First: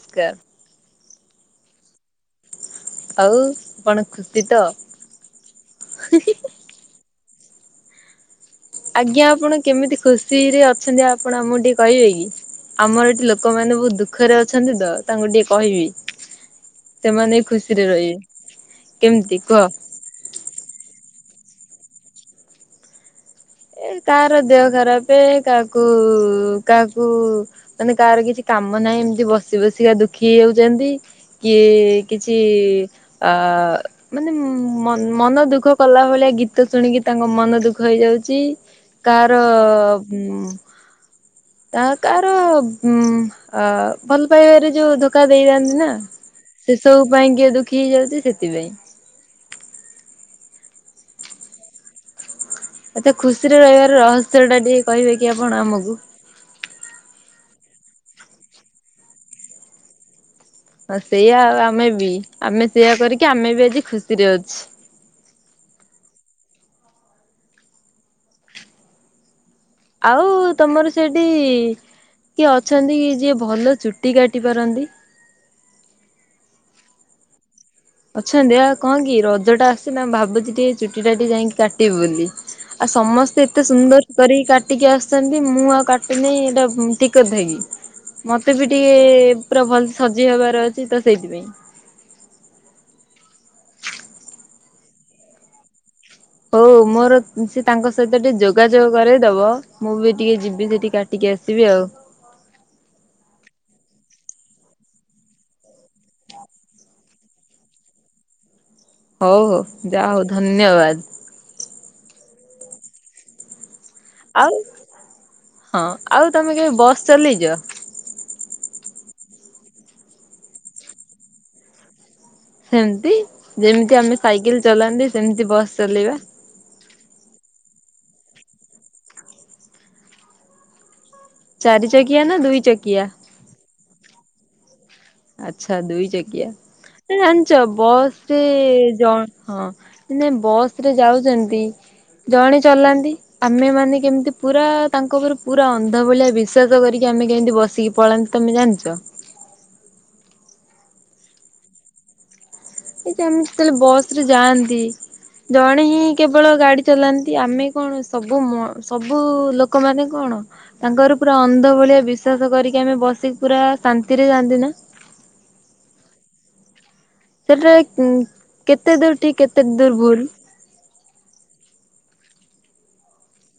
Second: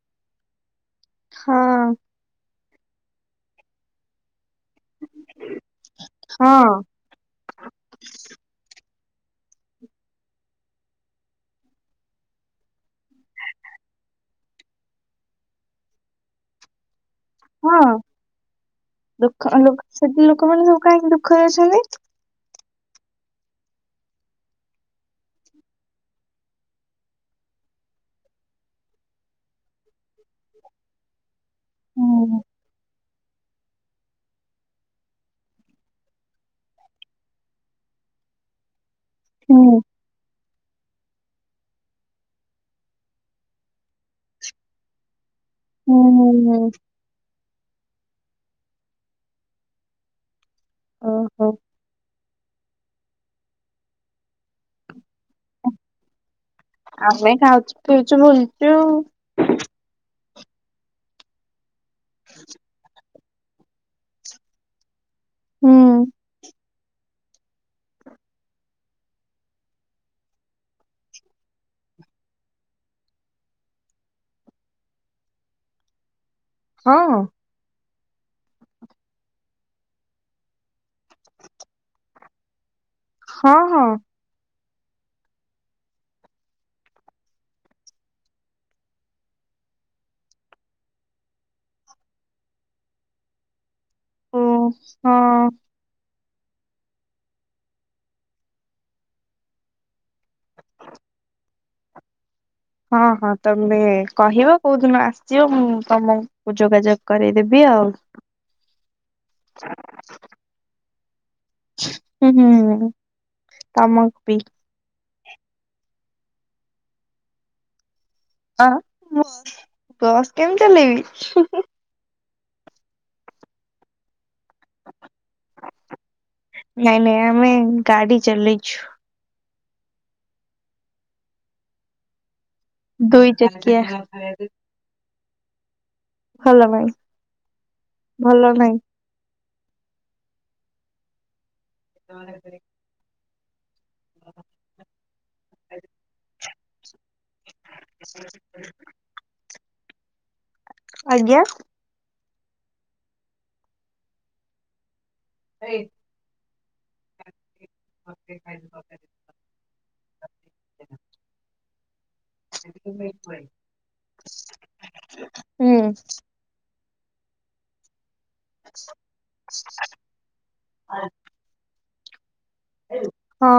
ସ୍କାର ହଁ। ଆଉ କଣ ଖୁସି ତ? ହଁ। ଆଜ୍ଞା ଆପଣ କେମିତି ଖୁସିରେ ଅଛନ୍ତି ଆପଣ ଆମକୁ ଟିକେ କହିବେ କି? ଆମର ଏଠି ଲୋକମାନୋ ବହୁତ ଦୁଃଖରେ ଅଛନ୍ତି ତ ତାଙ୍କୁ ଟିକେ କହିବି। ସେମାନେ ବି ହଁ ଖୁସିରେ ରହିବେ କେମିତି ଦୁଃଖ କୁହ। ଲୋକ ସେଠି ଲୋକମାନେ ସବୁ କାହିଁକି ଦୁଃଖରେ ଅଛନ୍ତି? ଏ କାହାର ଦେହ ଖରାପେ କାହାକୁ କାହାକୁ ମାନେ କାହାର କିଛି କାମ ନାହିଁ ଏମିତି ବସି ବସିକା ଦୁଃଖୀ ହେଇଯାଉଚନ୍ତି। କିଏ କିଛି ହୁଁ ଅ ମାନେ ମନ ଦୁଃଖ କଲା ଭଳିଆ ଗୀତ ଶୁଣିକି ତାଙ୍କ ମନ ଦୁଃ ଦୁଃଖ ହେଇଯାଉଛି କାହାର ହୁଁ ଉଁ ତ କାହାର ଉଁ ଭଲ ପାଇବାରେ ଯୋଉ ଧୋକା ଦେଇଥାନ୍ତି। ନା ହୁଁ ହୁଁ ସେ ସବୁ ପାଇଁ କିଏ ଦୁଃଖୀ ହେଇଯାଉଛି ସେଥିପାଇଁ। ଓହୋ। ଏତେ ଖୁସିରେ ରହିବାର ରହସ୍ୟ ଟା ଟିକେ କହିବେ କି ଆପଣ ଆମକୁ। ଆମେ ଖାଉଛୁ ପିଉଛୁ ବୁଲୁଛୁ। ହଁ ସେଇଆ ଆଉ ଆମେ ବି ଆମେ ସେଇଆ କରିକି ଆମେ ବି ଆଜି ଖୁସିରେ ଅଛୁ। ହୁଁ। ଆଉ ତମର ସେଠି କିଏ ଅଛନ୍ତି କି ଯିଏ ଭଲ ଚୁଟି କାଟି ପାରନ୍ତି? ହଁ। ଅଛନ୍ତି ପା କଣ କି ରଜ ଟା ଆସୁଚି ନା ମୁଁ ଭାବୁଛି ଟିକେ ଚୁଟି ଟା ଟିକେ ଯାଇକି କାଟିବି ବୋଲି। ଆଉ ସମସ୍ତେ ହଁ ଏତେ ହଁ ସୁନ୍ଦର କରିକି କାଟିକି ଆସିୁଛନ୍ତି ମୁଁ ଆଉ କାଟିନି ଏଇଟା ଠିକ୍ କଥାକି। ମତେ ବି ଟିକେ ପୁରା ଭଲ ସଜ ହବାର ଅଛି ତ ସେଇଥିପାଇଁ। ଓ ହଁ। ହଉ ହଉ ମୋର ସେ ତାଙ୍କ ସହିତ ଟିକେ ଯୋଗାଯୋଗ କରେଇଦବ। ମୁଁ ବି ଟିକେ ଯିବି ସେଠି କାଟିକି ଆସିବି ଆଉ। ହଁ ହଁ ତମେ କହିବ କୋଉ ଦିନ ଆସିବ ମୁ ତମକୁ କୁ ଯୋଗାଯୋଗ କରେଇଦେବି ଆଉ। ହଉ ହଉ ଯା ହଉ ଧନ୍ୟବାଦ। ହୁଁ-ହୁଁ-ହୁଁ ତମ ଆଉ ହଁ ଆଉ ତମେ କେବେ ବସ୍ ଚଲେଇଛ? ଅ ମୁଁ ବସ୍ କେମିତି ଚଲେଇବି? ସେମିତି ଯେମିତି ଆମେ ସାଇକେଲ ଚଲାନ୍ତି ସେମିତି ବସ୍ ଚଲେଇବା। ନାଇଁ ନାଇଁ ଆମେ ଗାଡି ଚଲେଇଛୁ। ଚାରି ଚକିଆ ନା ଦୁଇ ଚକି ଦୁଇ ଚକିଆ। ଆଚ୍ଛା ଦୁଇ ଚକିଆ ଭଲ ନାହିଁ ଜାଣିଛ ବସ ରେ ଭଲ ନାହିଁ ଜଣ ହଁ ନା ବସ ରେ ଯାଉଛନ୍ତି ଜଣେ ଚଲାନ୍ତି। ଆମେ ମାନେ କେମତି ପୁରା ତାଙ୍କ ଉପରେ ପୁରା ଅନ୍ଧ ଭଳିଆ ବିଶ୍ୱାସ କରିକି ଆମେ କେମିତି ବସିକି ପଳାନ୍ତି ତମେ ଜାଣିଛ? ଆଜ୍ଞା। ସେ ଜଣେ ତ ଆମେ ଯେତେବେଳେ ବସ ରେ ଯାଆନ୍ତି ଜଣେ ହିଁ କେବଳ ଗାଡି ଚଲାନ୍ତି ଆମେ କଣ ସବୁ ମ ସବୁ ଲୋକ ମାନ କଣ ତାଙ୍କର ପୁରା ଅନ୍ଧ ଭଳିଆ ବିଷ ଶ୍ଵାସ କରିକି ଆମେ ବସିକି ପୁରା ଶାନ୍ତିରେ ଯାଆନ୍ତି ନା। ହୁଁ। ସେଇଟା କେତେ ଦୂର ଠିକ୍ କେତେ ଦୂର ଭୁଲ୍। ହଁ।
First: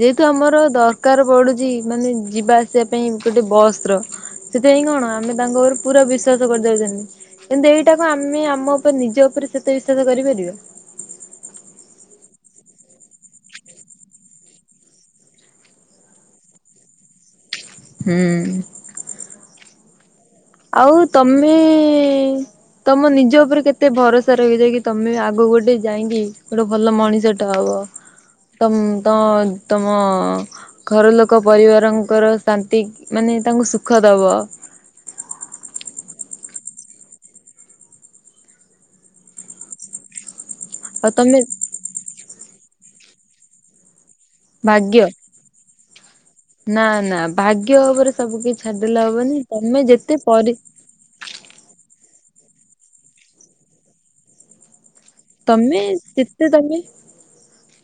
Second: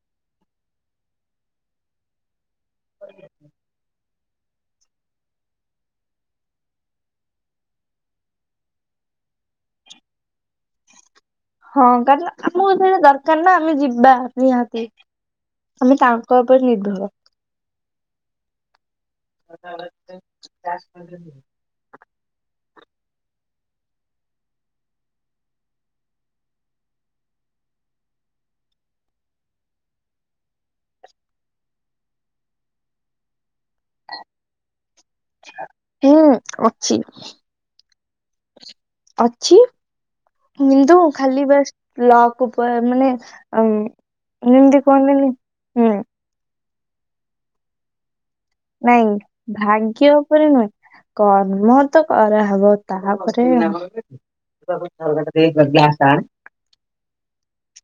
ଯେହେତୁ ଆମର ଦରକାର ପଡୁଛି ମାନେ ଯିବା ଆସିବା ପାଇଁ ଗୋଟେ ବସର। ସେଥିପାଇଁ କଣ ଆମେ ତାଙ୍କ ଉପରେ ପୁରା ବିଶ୍ଵାସ କରିଯାଉଛନ୍ତି। କିନ୍ତୁ ଏଇଟା କଣ ଆମେ ଆମ ଉପରେ ନିଜ ଉପରେ ସେତେ ବିଶ୍ୱାସ କରିପାରିବା। ହଁ କାରଣ ଆପଣଙ୍କୁ ସେଇଟା ଦରକାର ନା ଆମେ ଯିବା ନିହାତି। ଆମେ ତାଙ୍କ ଉପରେ ନିର୍ଭର। ହୁଁ। [unintelligible] ଆଉ ତମେ ତମ ନିଜ ଉପରେ କେତେ ଭରସା ରଖିଛ କି ତମେ ଆଗକୁ ଗୋଟେ ଯାଇକି ଗୋଟେ ଭଲ ମଣିଷ ଟେ ହବ? ତମ୍ ତ ତମ ଘର ଲୋକ ପରିବାରଙ୍କର ଶାନ୍ତି ମାନେ ତାଙ୍କୁ ସୁଖ ଦବ। ହୁଁ ଅଛି। ଅଛି କିନ୍ତୁ ଆଉ ତମେ ଖାଲି ବାସ୍ ଲକ୍ ଉପରେ ମାନେ ଉଁ ଜେମ୍ ଭାଗ୍ୟ କୁହନ୍ତିନି ହୁଁ। ନା ନା ଭାଗ୍ୟ ଉପରେ ସବୁ କିଛି ଛାଡିଦେଲେ ନାଇଁ ହବନି ତମେ ଭାଗ୍ୟ ଯେତେ ଉପରେ ପରି ନୁହେଁ କର୍ମ ତ କରାହେବ ତାପରେ [inaudible] ତମେ ଯେତେ ତମେ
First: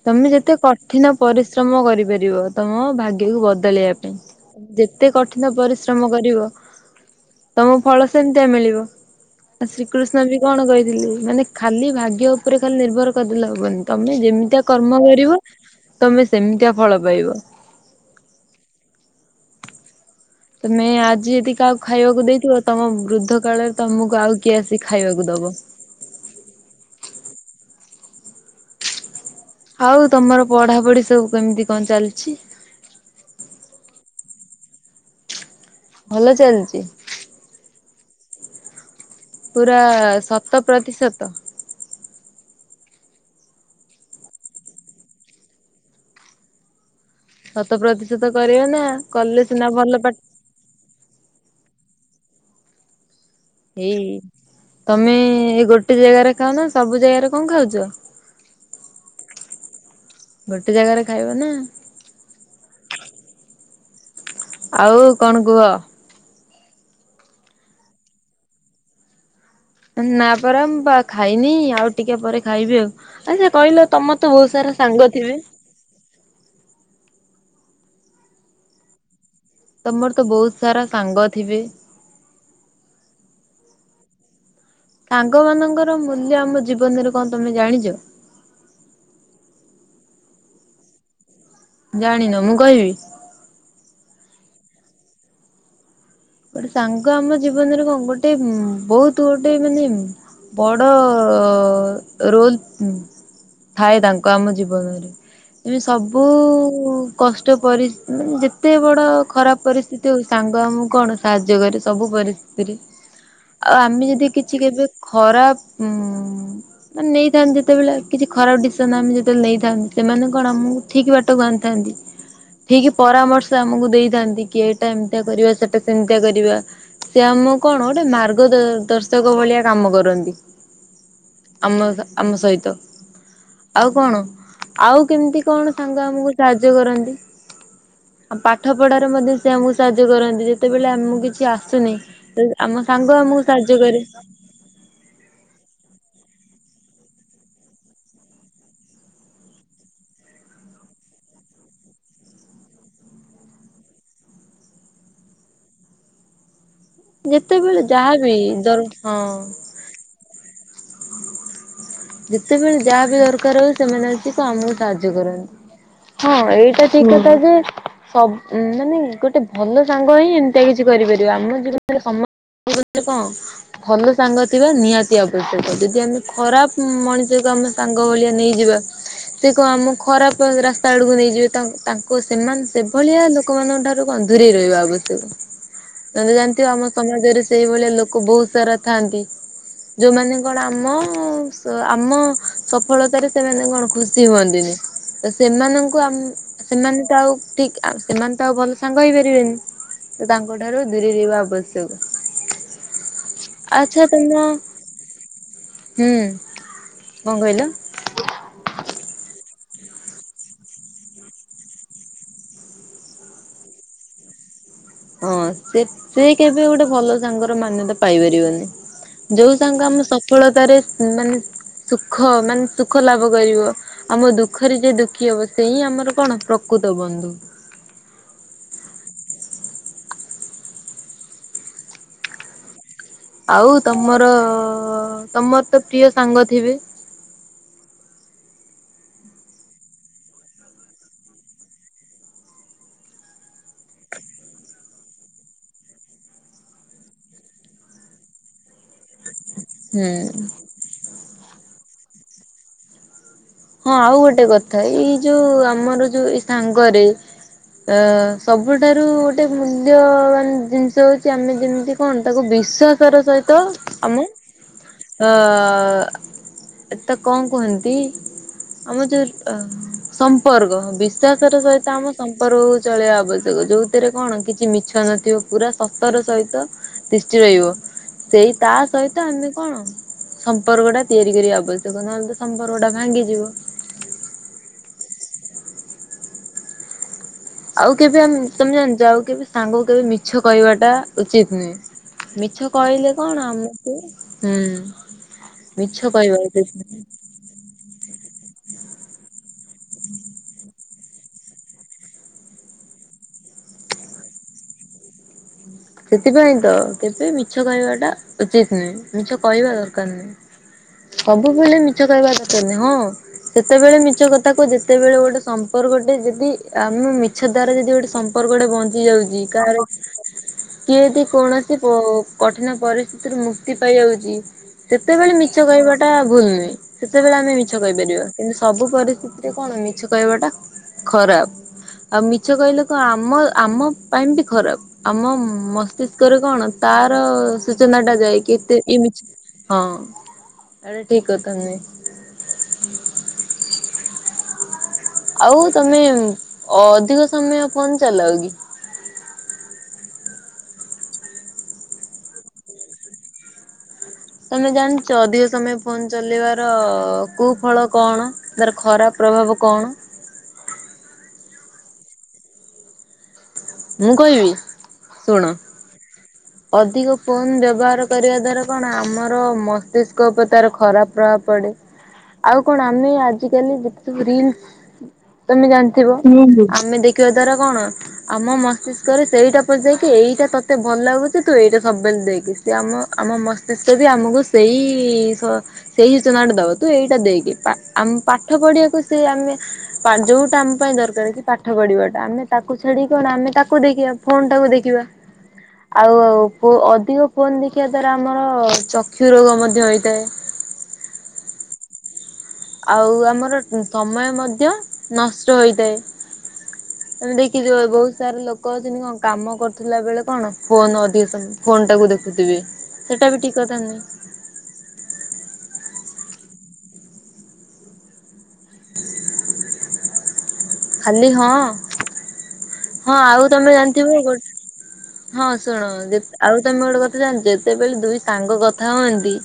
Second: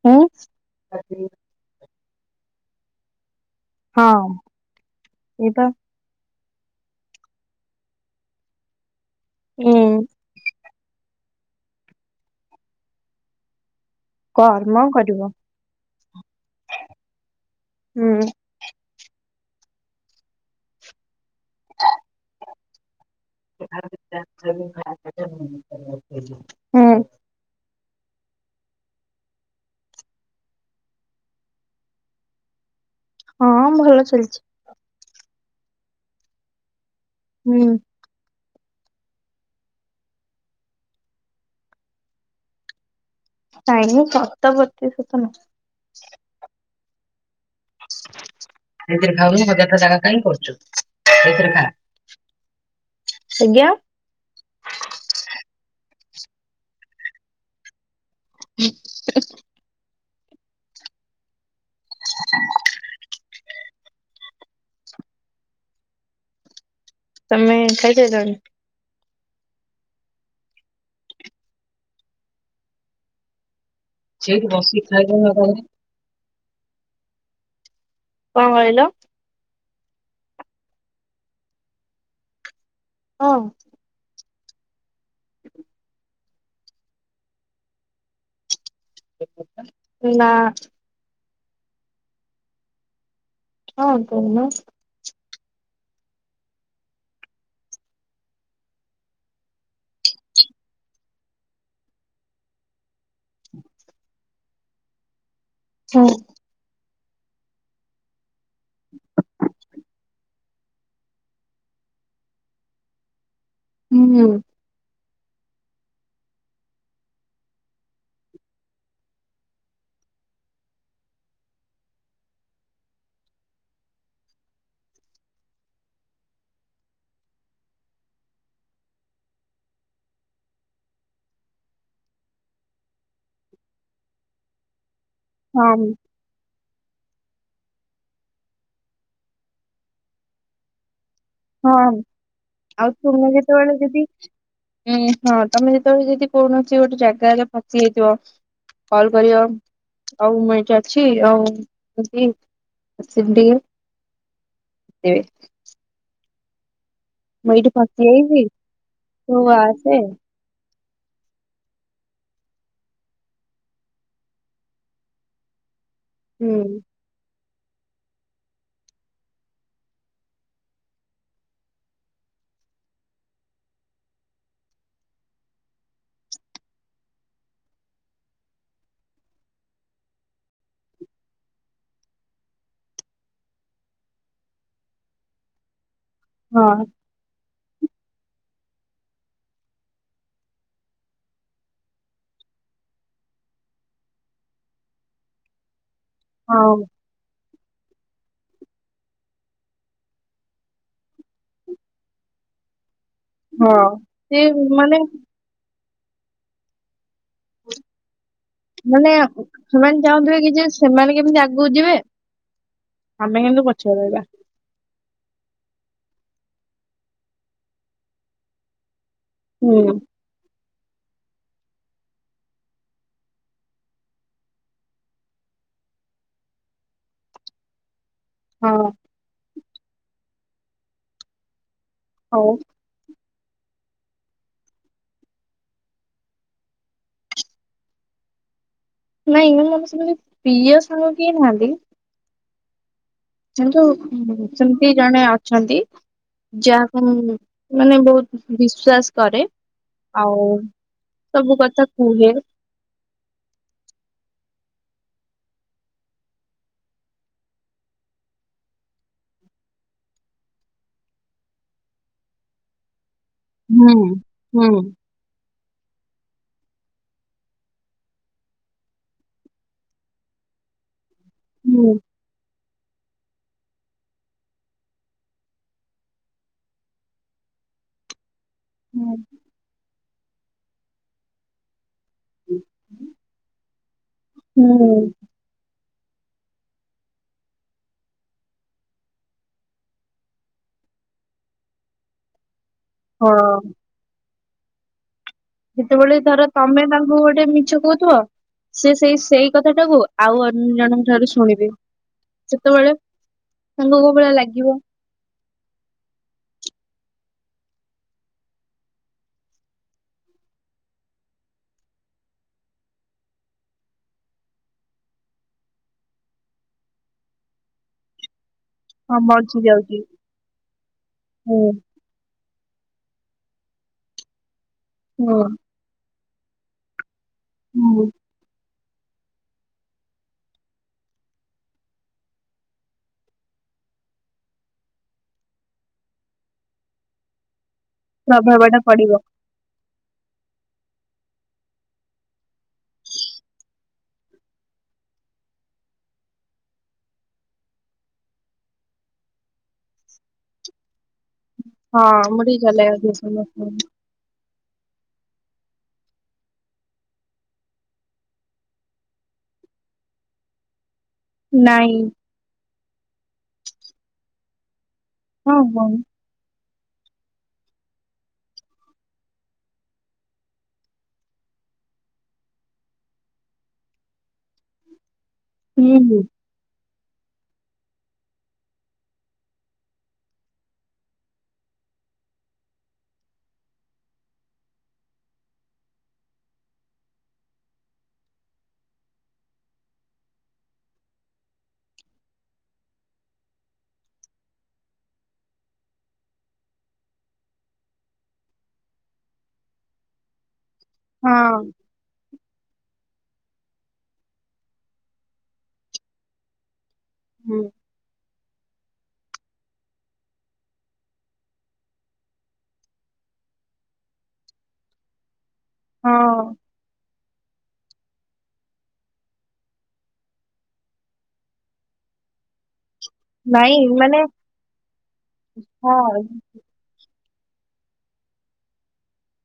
ତମେ ଯେତେ କଠିନ ପରିଶ୍ର ଶ୍ରମ କରିପାରିବ ତମ ଭାଗ୍ୟକୁ ବଦଳେଇବା ହଁ ପାଇଁ ଯେତେ କଠିନ ଏଇବା ପରିଶ୍ର ଶ୍ରମ କରିବ ତମ ଫଳ ସେମିତିଆ ମିଳିବ ଆ ଉଁ ଶ୍ରୀକୃଷ୍ଣ କୃଷ୍ଣ ବି କଣ କହିଥିଲେ ମାନେ ଖାଲି ଭାଗ୍ୟ ଉପରେ ଖାଲି ନିର୍ଭର କରିଦେଲେ ହବନି। ତମେ ଯେମିତିଆ କର୍ମ କରିବ ତମେ ସେମିତିଆ ଫଳ ପାଇବ। ହୁଁ। ତମେ ଆଜି ଯେଦି କାହାକୁ ଖାଇବାକୁ ଦେଇଥିବ ତମ ବୃଦ୍ଧ କାଳରେ ତମକୁ ଆଉ କିଏ ଆସି ଖାଇବାକୁ ଦବ। ହୁଁ। ହଉ ତମର ପଢ଼ାପଢ଼ି ସବୁ କେମିତି କଣ ଚାଲିଛି? ହଁ ଭଲ ଚାଲିଛି। ଭଲ ଚାଲିଛି? ହୁଁ। ପୁରା ଶତ ପ୍ରତିଶତ। ନାଇଁ ନାଇଁ ଶତ ପ୍ରତିଶତ ନୁହଁ। ଶତ ପ୍ରତିଶତ କରିବ ନା ସେଥିରେ କଲେ ଖାଉନୁ ସିନା ହଜାର ଟା ଭଲ ଜାଗା ପାଠ କାଇଁ କରୁଛୁ? ସେଇଥିରେ ଖା ଆଜ୍ଞା। ଏଇ ତମେ ଏ ଗୋଟେ ଜାଗାରେ ଖାଉନ ସବୁ ଜାଗାରେ କଣ ଖାଉଛ? ହୁଁ ହୁଁ ହୁଁ। ଗୋଟେ ଜାଗାରେ ଖାଇବ ନା। ଆଉ କଣ କୁହ? ତମେ ଖାଇ ସାରିଲଣି? ନାପରା ମୁ ବା ଖାଇନି ଆଉ ଟିକେ ପରେ ଖାଇବି ଆଉ ଆଚ୍ଛା କହିଲ ତମର ତ ବହୁତ ସାରା ସାଙ୍ଗ ଥିବେ? କଣ କହିଲ? ତମର ତ ବହୁତ ସାରା ସାଙ୍ଗ ଥିବେ? ହଁ। ସାଙ୍ଗ ମାନଙ୍କର ମୂଲ୍ୟ ଆମ ଜୀବନରେ କଣ ତମେ ଜାଣିଛ? ନା। ଜାଣିନ ମୁଁ କହିବି? ହଁ କହୁନ। ଗୋଟେ ସାଙ୍ଗ ଆମ ଜୀବନରେ କନ୍ ଗୋଟେ ଉଁ ବହୁତ ଗୋଟେ ମାନେ ଉଁ ବଡ଼ ରୋଲ୍ ଥାଏ ତାଙ୍କୁ ଆମ ଜୀବନରେ ଏମିତି ହଁ ସବୁ କଷ୍ଟ ପରି ଯେତେ ବଡ ଖରାପ ପରିସ୍ଥିତି ହଉ ସାଙ୍ଗ ଆମ କଣ ସାହାଯ୍ୟ କରେ ସବୁ ପରିସ୍ଥିତିରେ ଆଉ ଆମେ ହୁଁ ଯଦି କି କିଛି କେବେ ଖରାପ ଉଁ ମାନେ ନେଇଯାଆନ୍ତି ଯେତେବେଳେ କିଛି ଖରାପ ଡିସିସନ ଆମେ ଯେତେବେଳେ ନେଇଥାନ୍ତି ସେମାନେ କଣ ଆମକୁ ଠିକି ବାଟକୁ ଆଣିଥାନ୍ତି ଠିକି ପରାମର୍ଶ ଆମକୁ ଦେଇଥାନ୍ତି କି ଏଇଟା ଏମିତିଆ କରିବା ସେଇଟା ସେମିତିଆ କରିବା। ସେ ଆମକୁ କଣ ଗୋଟେ ମାର୍ଗ ଦ ଦର୍ଶକ ଭଳିଆ କାମ କରନ୍ତି। ଆମ ଆମ ସହିତ ଆଉ କଣ ଆଉ କେମିତି କଣ ହଁ ସାଙ୍ଗ ଆମକୁ ସାହାଯ୍ୟ କରନ୍ତି ଆଉ ପାଠ ପଢାରେ ମଧ୍ୟ ସେ ଆମକୁ ସାହାଯ୍ୟ କରନ୍ତି ଯେତେବେଳେ ଆମକୁ କିଛି କିଛି ଆସୁନି ହଁ ତ ଆମ ଆଉ ସାଙ୍ଗ ତୁମେ ଆମକୁ ଯେତେବେଳେ ସାହାଯ୍ୟ ଯଦି କରେ। ଉଁ ହଁ ତମେ ଯେତେବେଳେ ଯଦି କୌଣସି ଗୋଟେ ଜାଗାରେ ଫସିଯାଇଥିବ କଲ କରିବ ଆଉ ମୁଁ ଏଠି ଅଛି ଆଉ ଖୁସି ଡିବେ [unintelligible] ଏଇଠି ଯେତେବେଳେ ଫସି ଯାହାବି ଯାଇଛି ଦର ହଁ। ତୁ ଆସେ ଯେତେବେଳେ ଯାହା ବି ଦରକାର ହଉ ସେମାନେ ଆସିକି କାମକୁ ସାହାଯ୍ୟ କରନ୍ତି ହଁ ହୁଁ ଏଇଟା ସେଇ କଥା ଯେ ସବ ମାନେ ଗୋଟେ ଭଲ ସାଙ୍ଗ ହିଁ ଏମିତିଆ କିଛି କରିପାରିବା ଆମ ଜିଲ୍ ସମ କଣ ଭଲ ସାଙ୍ଗ ଥିବା ନିହାତି ଆବଶ୍ୟକ। ଯଦି ଆମେ ଖରାପ ମଣିଷକୁ ଆମ ସାଙ୍ଗ ଭଳିଆ ନେଇଯିବା ସେ କଣ ଆମ ଖରାପ ରାସ୍ତା ଆଡକୁ ନେଇଯିବେ ତା ତାଙ୍କ ସେମାନେ ସେଭଳିଆ ଲୋକ ଲୋକମାନଙ୍କ ଠାରୁ କଁ ଦୁରେଇ ରହିବା ଆବଶ୍ୟକ। ତେ ଜାଣିଥିବ ଆମ ହଁ ସମାଜରେ ସେଇଭଳିଆ ଲୋକ ବହୁତୁ ସାରା ଥାଆନ୍ତି ଯୋଉମାନେ କଣ ଆମ ଆମ ସଫଳତାରେ ସେମାନେ କଣ ଖୁସି ହୁଅନ୍ତିନି। ତ ସେମାନଙ୍କୁ ଆମ ହଁ ସେମାନେ ତ ଆଉ ଠିକି ସେମାନେ ତ ଆଉ ଭଲ ସାଙ୍ଗ ହେଇପାରିବେନି। ତ ତାଙ୍କ ଠାରୁ ଦୂରେଇ ରହିବା ଆବଶ୍ୟକ। ହଁ ଆଚ୍ଛା ତମ ସେ ମାନେ ହୁଁ କଣ କହିଲ? ମାନେ ସେମାନେ ଚାହୁଁଥିବେ କି ଯେ ସେମାନେ କେମିତି ଆଗକୁ ଯିବେ। ଆମେ କିନ୍ତୁ ପଛରେ ରହିବା। ହଁ ସେ ସେ କେବେ ଗୋଟେ ଭଲ ସାଙ୍ଗର ମାନ୍ୟତା ପାଇପାରିବନି। ଯୋଉ ସାଙ୍ଗ ହୁଁ ଆମ ସଫଳତାରେ ମାନେ ସୁଖ ମାନେ ସୁଖ ଲାଭ କରିବ ଆମ ଦୁଃଖରେ ଯ ଦୁଃଖୀ ହବ ସେ ହିଁ ଆମର କଣ ପ୍ରକୃତ ବନ୍ଧୁ। ହଁ। ହଉ। ଆଉ ତମର ତମର ତ ପ୍ରିୟ ସାଙ୍ଗ ଥିବେ? ନାଇଁ ମାନେ [unintelligible] ସେତି ପ୍ରିୟ ସାଙ୍ଗ କିଏ ନାହାନ୍ତି। ଚିନ୍ତୁ ସେମିତି ଜଣେ ଅଛନ୍ତି। ଯାହାକୁ ମାନେ ବହୁତୁ ବିଶ୍ଵାସ କରେ। ହୁଁ ଆଉ ସବୁ କଥା କୁହେ। ହଁ ଆଉ ଗୋଟେ କଥା ଏଇ ଯୋଉ ଆମର ଯୋଉ ଏଇ ସାଙ୍ଗରେ ଅ ସବୁଠାରୁ ଗୋଟେ ମୂଲ୍ୟବାନ ଜିନିଷ ହଉଚି ଆମେ ଯେମିତି କଣ ତାକୁ ବିଶ୍ଵାସର ସହିତ ହୁଁ ତ ଆମେ ହୁଁ। ତ କଣ କୁହନ୍ତି? ଆମ ଯୋଉ ଅ ସମ୍ପର୍କ ବିଶ୍ୱାସ ର ହୁଁ ସହିତ ଆମ ସମ୍ପର୍କକୁ ଚଳେଇବା ଆବଶ୍ୟକ ଯୋଉଥିରେ କଣ କିଛି ମିଛ ନଥିବ ପୁରା ସତର ସହିତ ତିଷ୍ଠି ରହିବ ସେଇ ତା ହୁଁ ସହିତ ଆମେ କଣ। ସମ୍ପର୍କ ଟା ତିଆରି କରିବା ଆବଶ୍ୟକ ନହେଲେ ତ ସମ୍ପର୍କ ଟା ଭାଙ୍ଗିଯିବ। ହୁଁ। ଆଉ କେବେ ଆମ ତମେ ଜାଣିଚ ଆଉ କେବେ ସାଙ୍ଗକୁ କେବେ ମିଛ କହିବାଟା ଉଚିତ୍ ନୁହେଁ। ମିଛ କହିଲେ କଣ ହଁ ଆମକୁ ହୁଁ ମିଛ ଯେତେବେଳେ କହିବା ଧର ଉଚିତ ତମେ ନୁହେଁ। ତାଙ୍କୁ ଗୋଟେ ମିଛ କହୁଥିବ ସେ ସେଇ ସେଇ କଥା ଟାକୁୁ ଆଉ ଅନ୍ୟ ଜଣଙ୍କ ଠାରୁ ଶୁଣିବେ। ସେତେବେଳେ ତାଙ୍କୁ କୋଉ ଭଳିଆ ଲାଗିବ। ସେଥିପାଇଁ ତ କେବେ ମିଛ କହିବାଟା ଉଚିତ୍ ନୁହେଁ ମିଛ କହିବା ଦରକାର ନୁହେଁ। ସବୁ ବେଳେ ମିଛ କହିବା ଦରକାର ନାହିଁ ହଁ। ସେତେବେଳେ ମିଛ କଥା କୁହ ଯେତେବେଳେ ଗୋଟେ ସମ୍ପର୍କଟେ ଯଦି ଆମେ ମି ଛ ଦ୍ୱାରା ଯଦି ଗୋଟେ ସମ୍ପର୍କ ଗୋଟେ ବଞ୍ଚି ହଁ ଯାଉଛି ବଞ୍ଚି କାହାର ଯାଉଛି। କିଏ ଯଦି ହୁଁ କୌଣସି କଠିନ ପରିସ୍ଥିତିରୁ ମୁକ୍ତି ପାଇଯାଉଛି। ସେତେବେଳେ ହୁଁ। ମିଛ କହିବାଟା ଭୁଲ୍ ନୁହେଁ ସେତେବେଳେ ଆମେ ମିଛ ହୁଁ କହିପାରିବା କିନ୍ତୁ ସବୁ ପରିସ୍ଥିତିରେ କଣ ମିଛ କହିବା ଟା ଖରାପ। ଆଉ ମିଛ କହିଲେ କଣ ଆମ ଆମ ପାଇଁ ବି ଖରାପ ଆମ ମସ୍ତିଷ୍କରେ କଣ ତାର ସୂଚନା ଟା ଯାଇକି ପ୍ରଭାବ ଏତେ ଟା ପଡିବ। ଏମିତି ହଁ ଏଟା ଠିକ୍ କଥା ନୁହେଁ। ଆଉ ତମେ ଅଧିକ ସମୟ ଫୋନ୍ ଚଲାଅ କି? ହଁ ମୁଁ ଟିକେ ଚଲାଏ ଅଧିକ ସମୟ ଫୋନ୍। ତମେ ଜାଣିଛ ଅଧିକ ସମୟ ଫୋନ୍ ଚଲେଇବାର କୁ ଫଳ କଣ? ତାର ଖରାପ ପ୍ରଭାବ କଣ? ନାଇଁ। ମୁଁ କହିବି ଶୁଣ। ହଁ ହଁ ଅଧିକ ଫୋନ୍ ବ୍ୟବହାର କରିବା ଦ୍ଵାରା କଣ ଆମର ମସ୍ତିଷ୍କ ଉପରେ ତାର ଖରାପ ପ୍ରଭାବ ପଡେ। ଆଉ କଣ ଆମେ ଆଜିକାଲି ଯେତେ ସବୁ ରିଲ୍ ତମେ ହୁଁ ଜାଣିଥିବ ହୁଁ ଆମେ ଦେଖିବା ଦ୍ୱାରା କଣ? ଆମ ମସ୍ତିଷ୍କରେ ସେଇଟା ପଶି ଯାଏକି ଏଇଟା ତତେ ଭଲ ଲାଗୁଛି ତୁ ଏଇଟା ସବୁବେଳେ ଦେଖେ। ସେ ଆମ ଆମ ମସ୍ତିଷ୍କ ବି ଆମକୁ ସେଇ ସ ସେଇ ସୂଚନା ଟା ଦବ ତୁ ଏଇଟା ଦେଇକି ଆମ ପାଠ ପଢିବାକୁ ସେ ଆମେ ଯୋଉଟା ଆମ ପାଇଁ ଦରକାର କି ପାଠ ପଢିବାଟା ଆମେ ତାକୁ ସେଠି କଣ ଆମେ ତାକୁ ଦେଖିବା ଫୋନ୍ ଟାକୁ ଦେଖିବା। ଆଉ ଅଧିକ ଫୋନ୍ ଦେଖିବା ଦ୍ଵାରା ଆମର ଚକ୍ଷୁ ରୋଗ ମଧ୍ୟ ହୋଇଥାଏ। ହଁ। ଆଉ ଆମର ସମୟ ମଧ୍ୟ ନଷ୍ଟ ହୋଇଥାଏ। ତମେ ଦେଖି ହୁଁ। ଥିବ ବହୁତ ସାରା ଲୋ କହଁନ୍ତିନି କଣ କାମ କରୁଥିଲା ବେଳେ କଣ ଫୋନ୍ଅଧିକ ସମ ଫୋନ୍ ଟାକୁ ଦେଖୁଥିବେ। ସେଟା ବି ଟିକ୍ କଥା ନୁହେଁ। ହଁ। ଖାଲି ହଁ। ହଁ ଆଉ ତମେ ନାଇଁ ଜାଣିଥିବ ମାନେ ଗୋ ହଁ ଶୁଣ ହଁ ଯେତେ ଆଉ ତମେ ଗୋଟେ କଥା ଜାଣିଚ ଯେତେବେଳେ ଦୁଇ ସାଙ୍ଗ କଥା ହୁଅନ୍ତି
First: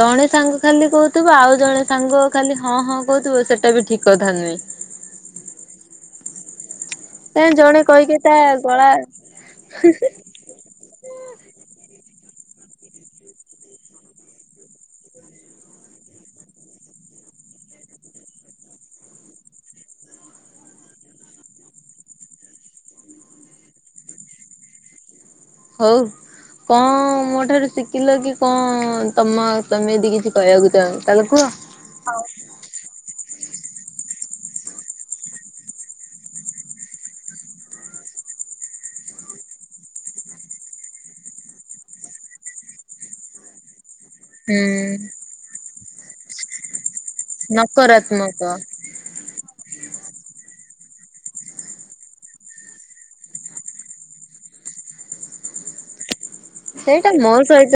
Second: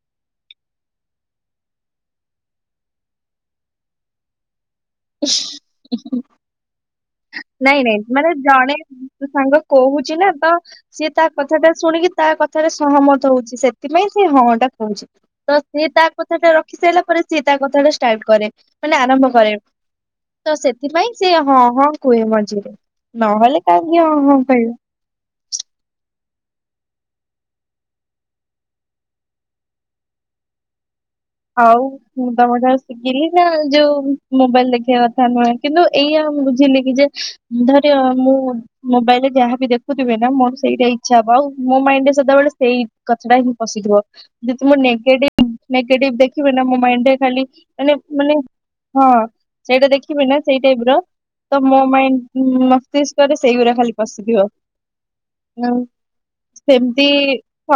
ଜଣେ ସାଙ୍ଗ ଖାଲି କହୁଥିବ ଆଉ ଜଣେ ସାଙ୍ଗ ଖାଲି ହଁ ହଁ କହୁଥିବ ସେଟା ବି ଠିକ କଥା ନୁହେଁ। ଇସ୍। କାଇଁ ଜଣେ ନାଇଁ ନାଇଁ କହିକି ମାନେ ତା ଜଣେ ଗଳା ସାଙ୍ଗ କହୁଚି ନା ତ ସିଏ ତା କଥା ଟା ଶୁଣିକି ତା କଥାରେ ସହମତ ହଉଚି ସେଥିପାଇଁ ସେ ହଁ ଟା କହୁଚି। ତ ସିଏ ତା କଥା ଟା ରଖି ସାଇଲା ପରେ ସିଏ ତା କଥା ଟା ଷ୍ଟାର୍ଟ କରେ ମାନେ ଆରମ୍ଭ କରେ। ତ ସେଥିପାଇଁ ସେ ହଁ ହଁ କୁହେ ମଝିରେ ନହେଲେ କାହିଁକି ହଁ ହଁ କହିବ। ହଉ। କଁ ମୋ ଠାରୁ ଶିଖିଲ କି କଁ ତମ ତମେ ଦି କିଛି କହିବାକୁ ଚାହଁ ତାହେଲେ କୁହ। ହଉ ମୁଁ ତମ ଠାରୁ କିଲି ନା ଯୋଉ ମୋବାଇଲ ଦେଖିବା କଥା ନୁହେଁ କିନ୍ତୁ ଏଇଆ ବୁଝିଲି କି ଯେ ଧରୀୟ ମୁଁ ମୋବାଇଲ ରେ ଯାହା ବି ଦେଖୁଥିବେ ନା ମୋର ସେଇଟା ଇଚ୍ଛା ହବ ଆଉ ମୋ ମାଇଣ୍ଡ ରେ ସଦାବେଳେ ସେଇ କଥାଟା ହିଁ ପସିଥିବ। ହୁଁ ଯେତେମୁଁ ନେଗେଟିଭ ନେଗେଟିଭ ଦେଖିବି ନା ମୋ ମାଇଣ୍ଡି ରେ ଖାଲି ମାନେ ମାନେ ନକାରାତ୍ମକ ହଁ ସେଇଟା ଦେଖିବି ନା ସେଇ ଟାଇପ ର ତ ମୋ ମାଇ ମସ୍ତିଷ୍କରେ ସେଇଗୁରା ଖାଲି ପଶିଥିବ। ହଁ। ସେଇଟା ମୋ ସହିତ